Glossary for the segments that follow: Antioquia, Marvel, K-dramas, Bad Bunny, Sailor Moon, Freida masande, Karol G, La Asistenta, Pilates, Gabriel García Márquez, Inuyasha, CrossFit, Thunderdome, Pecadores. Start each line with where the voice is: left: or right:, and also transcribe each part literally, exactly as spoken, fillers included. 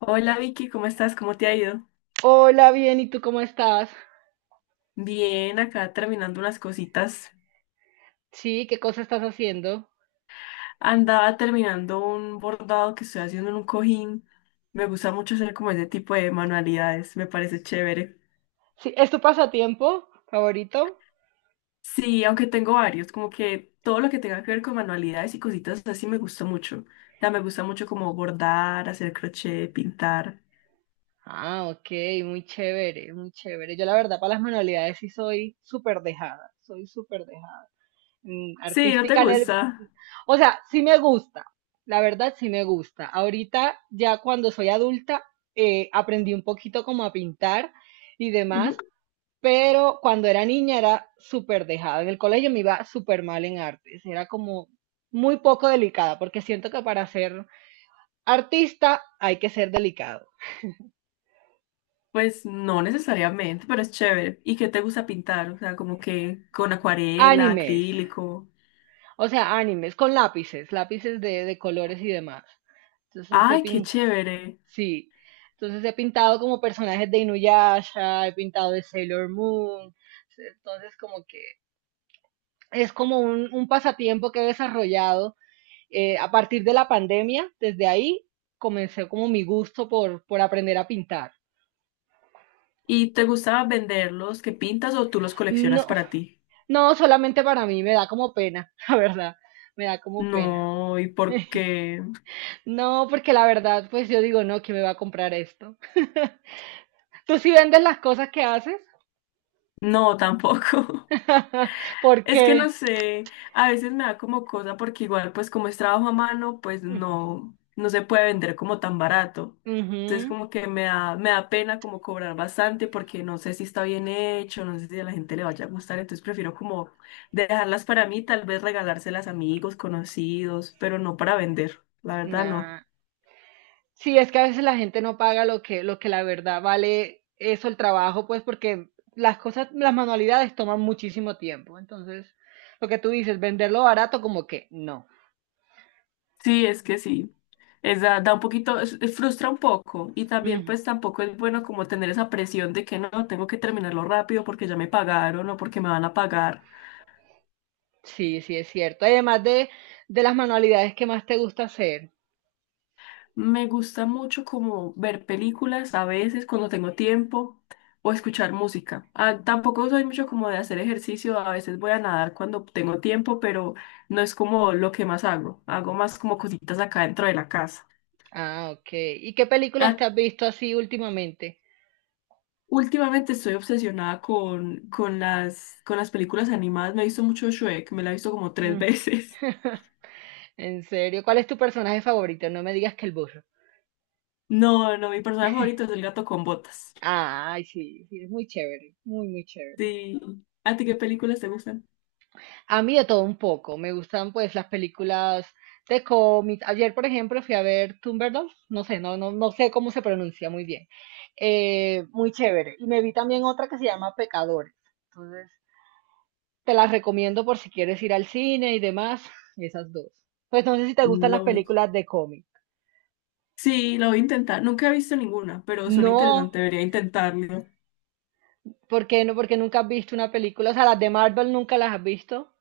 left: Hola Vicky, ¿cómo estás? ¿Cómo te ha ido?
right: Hola, bien, ¿y tú cómo estás?
left: Bien, acá terminando unas cositas.
right: Sí, ¿qué cosa estás haciendo?
left: Andaba terminando un bordado que estoy haciendo en un cojín. Me gusta mucho hacer como ese tipo de manualidades, me parece chévere.
right: Sí, ¿es tu pasatiempo favorito?
left: Sí, aunque tengo varios, como que todo lo que tenga que ver con manualidades y cositas así me gusta mucho. O sea, me gusta mucho como bordar, hacer crochet, pintar.
right: Ah, ok, muy chévere, muy chévere. Yo la verdad para las manualidades sí soy súper dejada, soy súper dejada. Mm,
left: Sí, ¿no te
right: artística en el...
left: gusta?
right: O sea, sí me gusta, la verdad sí me gusta. Ahorita ya cuando soy adulta eh, aprendí un poquito como a pintar y
left: Ujú.
right: demás. Pero cuando era niña era súper dejada. En el colegio me iba súper mal en artes. Era como muy poco delicada, porque siento que para ser artista hay que ser delicado.
left: Pues no necesariamente, pero es chévere. ¿Y qué te gusta pintar? O sea, como que con acuarela,
right: Animes,
left: acrílico.
right: o sea, animes con lápices, lápices de, de colores y demás. Entonces he
left: Ay, qué
right: pin-
left: chévere.
right: sí. Entonces he pintado como personajes de Inuyasha, he pintado de Sailor Moon. Entonces como que es como un, un pasatiempo que he desarrollado Eh, a partir de la pandemia. Desde ahí comencé como mi gusto por, por aprender a pintar.
left: ¿Y te gustaba venderlos que pintas o tú los coleccionas
right: No,
left: para ti?
right: no, solamente para mí, me da como pena, la verdad, me da como pena.
left: No, ¿y por qué?
right: No, porque la verdad, pues yo digo, no, ¿quién me va a comprar esto? ¿Tú sí vendes las cosas que haces?
left: No, tampoco.
right: ¿Por
left: Es que no
right: qué?
left: sé, a veces me da como cosa porque igual pues como es trabajo a mano, pues no, no se puede vender como tan barato. Entonces
right: Ujú,
left: como que me da, me da pena como cobrar bastante porque no sé si está bien hecho, no sé si a la gente le vaya a gustar, entonces prefiero como dejarlas para mí, tal vez regalárselas a amigos, conocidos, pero no para vender, la verdad no.
right: nah. Sí, es que a veces la gente no paga lo que, lo que la verdad vale eso, el trabajo, pues porque las cosas, las manualidades toman muchísimo tiempo. Entonces, lo que tú dices, venderlo barato como que no.
left: Sí, es que sí. Es da, da un poquito, es- es- frustra un poco. Y también,
right: Mm,
left: pues tampoco es bueno como tener esa presión de que no, tengo que terminarlo rápido porque ya me pagaron o porque me van a pagar.
right: sí, sí, es cierto. Además de, de las manualidades que más te gusta hacer.
left: Me gusta mucho como ver películas a veces cuando tengo tiempo o escuchar música. Ah, tampoco soy mucho como de hacer ejercicio, a veces voy a nadar cuando tengo tiempo, pero no es como lo que más hago. Hago más como cositas acá dentro de la casa.
right: Ah, ok. ¿Y qué
left: ¿A
right: películas te has visto así últimamente?
left: Últimamente estoy obsesionada con, con las, con las películas animadas. Me he visto mucho Shrek, me la he visto como tres
right: Mm,
left: veces.
right: en serio, ¿cuál es tu personaje favorito? No me digas que el burro.
left: No, no, mi personaje favorito es el gato con botas.
right: Ay, sí, sí, es muy chévere, muy, muy chévere.
left: Sí. ¿A ti qué películas te gustan?
right: A mí de todo un poco. Me gustan pues las películas de cómics. Ayer, por ejemplo, fui a ver Thunderdome. No sé, no, no, no sé cómo se pronuncia muy bien. Eh, muy chévere. Y me vi también otra que se llama Pecadores. Entonces, te las recomiendo por si quieres ir al cine y demás. Esas dos. Pues no sé si te gustan las
left: No.
right: películas de cómics.
left: Sí, lo voy a intentar. Nunca he visto ninguna, pero suena
right: No,
left: interesante, debería intentarlo.
right: ¿por qué no? Porque nunca has visto una película. O sea, las de Marvel nunca las has visto.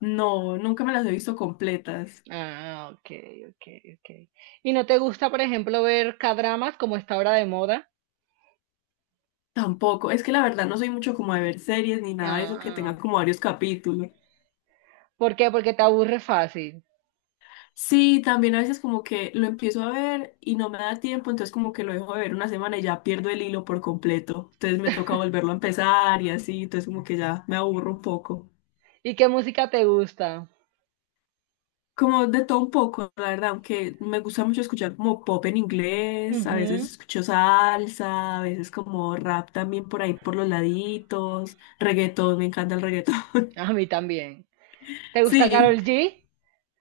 left: No, nunca me las he visto completas.
right: Ah, ok, ok, ok. ¿Y no te gusta, por ejemplo, ver K-dramas como está ahora de moda?
left: Tampoco. Es que la verdad no soy mucho como de ver series ni nada de eso
right: Ah,
left: que
right: ah,
left: tenga
right: ok.
left: como varios capítulos.
right: ¿Por qué? Porque te aburre fácil.
left: Sí, también a veces como que lo empiezo a ver y no me da tiempo, entonces como que lo dejo de ver una semana y ya pierdo el hilo por completo. Entonces me toca volverlo a empezar y así, entonces como que ya me aburro un poco.
right: ¿Y qué música te gusta?
left: Como de todo un poco, la verdad, aunque me gusta mucho escuchar como pop en inglés, a veces
right: Ujú,
left: escucho salsa, a veces como rap también por ahí por los laditos, reggaetón, me encanta el reggaetón.
right: a mí también. ¿Te gusta
left: Sí,
right: Karol G?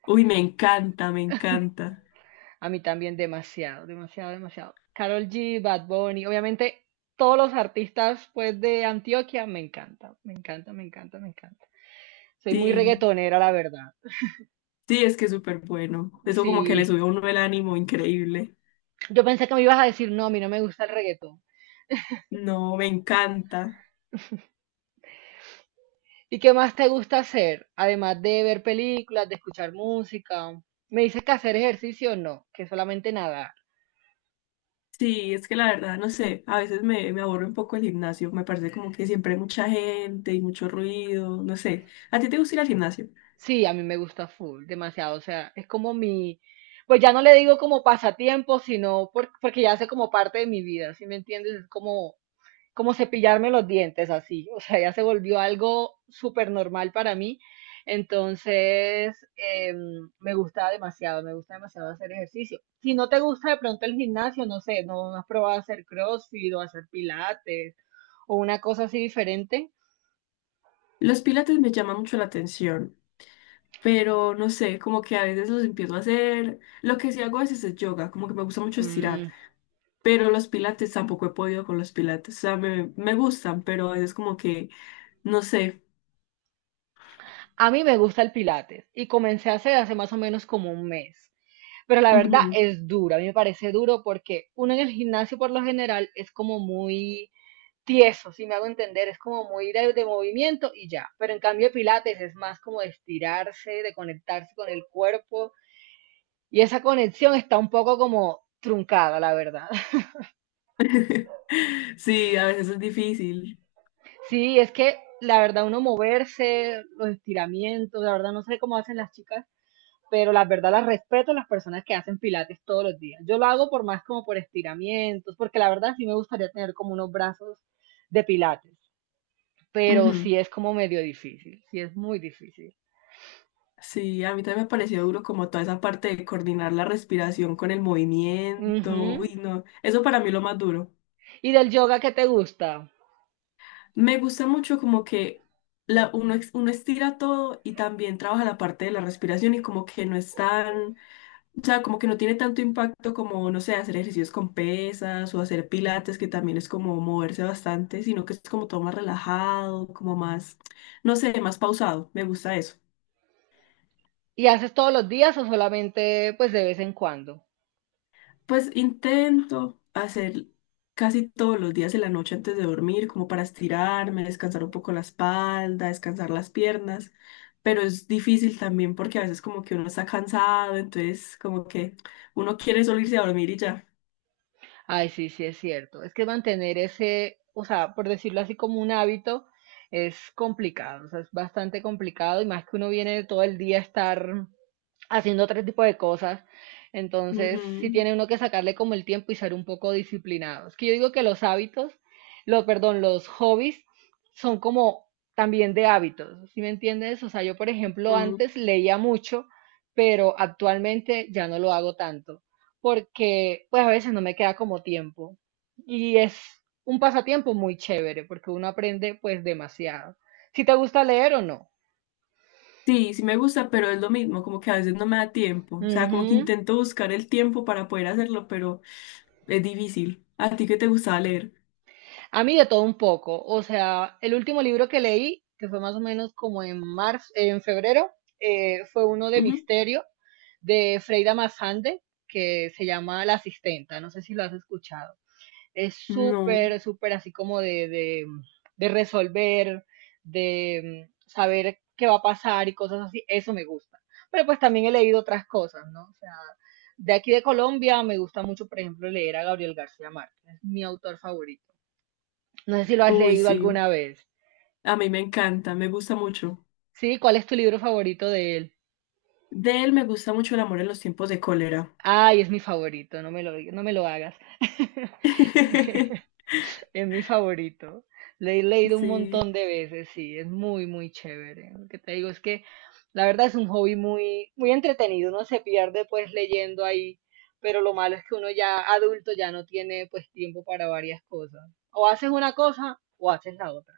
left: uy, me encanta, me encanta.
right: A mí también demasiado, demasiado, demasiado. Karol G, Bad Bunny, obviamente todos los artistas pues de Antioquia me encanta, me encanta, me encanta, me encanta. Soy muy
left: Sí.
right: reggaetonera, la verdad.
left: Sí, es que es súper bueno. Eso como que le
right: Sí.
left: sube a uno el ánimo increíble.
right: Yo pensé que me ibas a decir, no, a mí no me gusta el reggaetón.
left: No, me encanta.
right: ¿Y qué más te gusta hacer? Además de ver películas, de escuchar música. Me dices que hacer ejercicio no, que solamente nadar.
left: Sí, es que la verdad, no sé, a veces me, me aburre un poco el gimnasio. Me parece como que siempre hay mucha gente y mucho ruido, no sé. ¿A ti te gusta ir al gimnasio?
right: Sí, a mí me gusta full, demasiado. O sea, es como mi, pues ya no le digo como pasatiempo, sino por- porque ya hace como parte de mi vida, ¿sí me entiendes? Es como como cepillarme los dientes así, o sea, ya se volvió algo súper normal para mí. Entonces, em, me gusta demasiado, me gusta demasiado hacer ejercicio. Si no te gusta de pronto el gimnasio, no sé, no has probado hacer CrossFit o hacer pilates o una cosa así diferente.
left: Los pilates me llaman mucho la atención, pero no sé, como que a veces los empiezo a hacer. Lo que sí hago a veces es yoga, como que me gusta mucho estirar.
right: Mm,
left: Pero los pilates tampoco he podido con los pilates. O sea, me, me gustan, pero a veces como que, no sé.
right: a mí me gusta el pilates y comencé a hacer hace más o menos como un mes. Pero la verdad
left: Ujú.
right: es duro, a mí me parece duro porque uno en el gimnasio por lo general es como muy tieso, si me hago entender, es como muy de, de movimiento y ya. Pero en cambio pilates es más como de estirarse, de conectarse con el cuerpo, y esa conexión está un poco como truncada, la verdad.
left: Sí, a veces es difícil.
right: Sí, es que la verdad uno moverse, los estiramientos, la verdad no sé cómo hacen las chicas, pero la verdad las respeto a las personas que hacen pilates todos los días. Yo lo hago por más como por estiramientos, porque la verdad sí me gustaría tener como unos brazos de pilates, pero sí
left: Ujú.
right: es como medio difícil, sí es muy difícil.
left: Sí, a mí también me pareció duro como toda esa parte de coordinar la respiración con el movimiento.
right: Ujú.
left: Uy, no, eso para mí es lo más duro.
right: ¿Y del yoga qué te gusta?
left: Me gusta mucho como que la, uno, ex- uno estira todo y también trabaja la parte de la respiración y como que no es tan, o sea, como que no tiene tanto impacto como, no sé, hacer ejercicios con pesas o hacer pilates, que también es como moverse bastante, sino que es como todo más relajado, como más, no sé, más pausado. Me gusta eso.
right: ¿Y haces todos los días o solamente pues de vez en cuando?
left: Pues intento hacer casi todos los días en la noche antes de dormir, como para estirarme, descansar un poco la espalda, descansar las piernas, pero es difícil también porque a veces como que uno está cansado, entonces como que uno quiere solo irse a dormir y ya.
right: Ay, sí, sí, es cierto. Es que mantener ese, o sea, por decirlo así como un hábito, es complicado, o sea, es bastante complicado y más que uno viene todo el día a estar haciendo otro tipo de cosas. Entonces, sí tiene uno que sacarle como el tiempo y ser un poco disciplinado. Es que yo digo que los hábitos, los, perdón, los hobbies son como también de hábitos, ¿sí me entiendes? O sea, yo, por ejemplo,
left: Ujú, ujú.
right: antes leía mucho, pero actualmente ya no lo hago tanto porque pues a veces no me queda como tiempo. Y es un pasatiempo muy chévere porque uno aprende pues demasiado. Si te gusta leer o no.
left: Sí, sí me gusta, pero es lo mismo, como que a veces no me da tiempo, o sea, como que
right: Ujú.
left: intento buscar el tiempo para poder hacerlo, pero es difícil. ¿A ti qué te gustaba leer?
right: A mí de todo un poco. O sea, el último libro que leí, que fue más o menos como en marzo, en febrero, eh, fue uno de
left: Ujú.
right: misterio de Freida masande que se llama La Asistenta. No sé si lo has escuchado. Es
left: No.
right: súper, súper así como de, de, de resolver, de mm, saber qué va a pasar y cosas así. Eso me gusta. Pero pues también he leído otras cosas, ¿no? O sea, de aquí de Colombia me gusta mucho, por ejemplo, leer a Gabriel García Márquez. Es mi autor favorito. No sé si lo has
left: Uy,
right: leído
left: sí.
right: alguna vez.
left: A mí me encanta, me gusta mucho.
right: ¿Sí? ¿Cuál es tu libro favorito de él?
left: De él me gusta mucho El amor en los tiempos de cólera.
right: Ay, es mi favorito, no me lo, diga- no me lo hagas. Es mi favorito. Le he leído un
left: Sí,
right: montón de veces, sí, es muy, muy chévere. Lo que te digo es que la verdad es un hobby muy, muy entretenido. Uno se pierde pues leyendo ahí, pero lo malo es que uno ya adulto ya no tiene pues tiempo para varias cosas. O haces una cosa o haces la otra.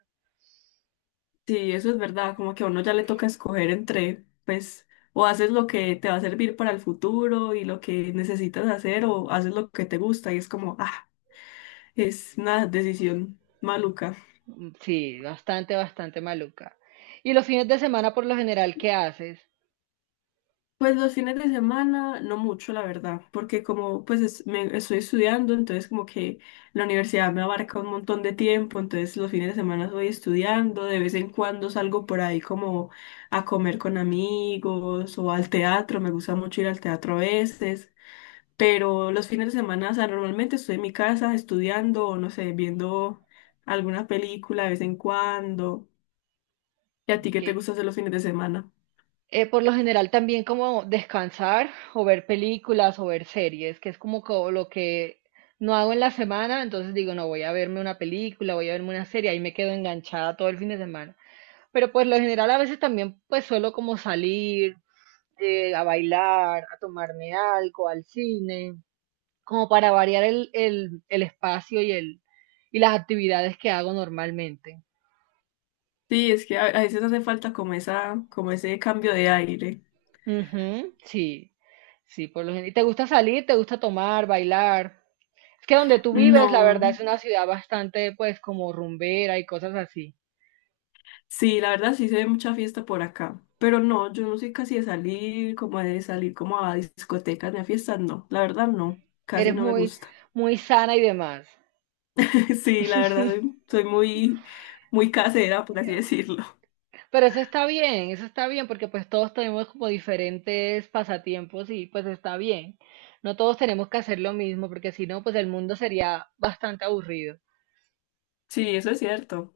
left: sí, eso es verdad, como que a uno ya le toca escoger entre, pues, o haces lo que te va a servir para el futuro y lo que necesitas hacer, o haces lo que te gusta y es como, ah, es una decisión maluca.
right: Mm, sí, bastante, bastante maluca. ¿Y los fines de semana por lo general qué haces?
left: Pues los fines de semana, no mucho, la verdad, porque como pues es- me, estoy estudiando, entonces como que la universidad me abarca un montón de tiempo, entonces los fines de semana estoy estudiando, de vez en cuando salgo por ahí como a comer con amigos o al teatro, me gusta mucho ir al teatro a veces, pero los fines de semana, o sea, normalmente estoy en mi casa estudiando o no sé, viendo alguna película de vez en cuando. ¿Y a ti qué
right: Ok.
left: te gusta hacer los fines de semana?
right: Eh, por lo general también como descansar o ver películas o ver series, que es como, co- lo que no hago en la semana, entonces digo, no, voy a verme una película, voy a verme una serie, ahí me quedo enganchada todo el fin de semana. Pero por lo general a veces también pues suelo como salir eh, a bailar, a tomarme algo, al cine, como para variar el, el, el espacio y, el, y las actividades que hago normalmente.
left: Sí, es que a, a veces hace falta como esa, como ese cambio de aire.
right: Ujú, sí, sí, por lo general. ¿Y te gusta salir? ¿Te gusta tomar, bailar? Es que donde tú vives, la
left: No,
right: verdad, es una ciudad bastante, pues, como rumbera y cosas así.
left: sí, la verdad sí se ve mucha fiesta por acá, pero no, yo no soy casi de salir, como de salir como a discotecas ni a fiestas, no, la verdad no, casi
right: Eres
left: no me
right: muy,
left: gusta.
right: muy sana y demás.
left: Sí, la verdad soy, soy muy, muy casera, por así decirlo.
right: Pero eso está bien, eso está bien, porque pues todos tenemos como diferentes pasatiempos y pues está bien. No todos tenemos que hacer lo mismo, porque si no, pues el mundo sería bastante aburrido.
left: Sí, eso es cierto.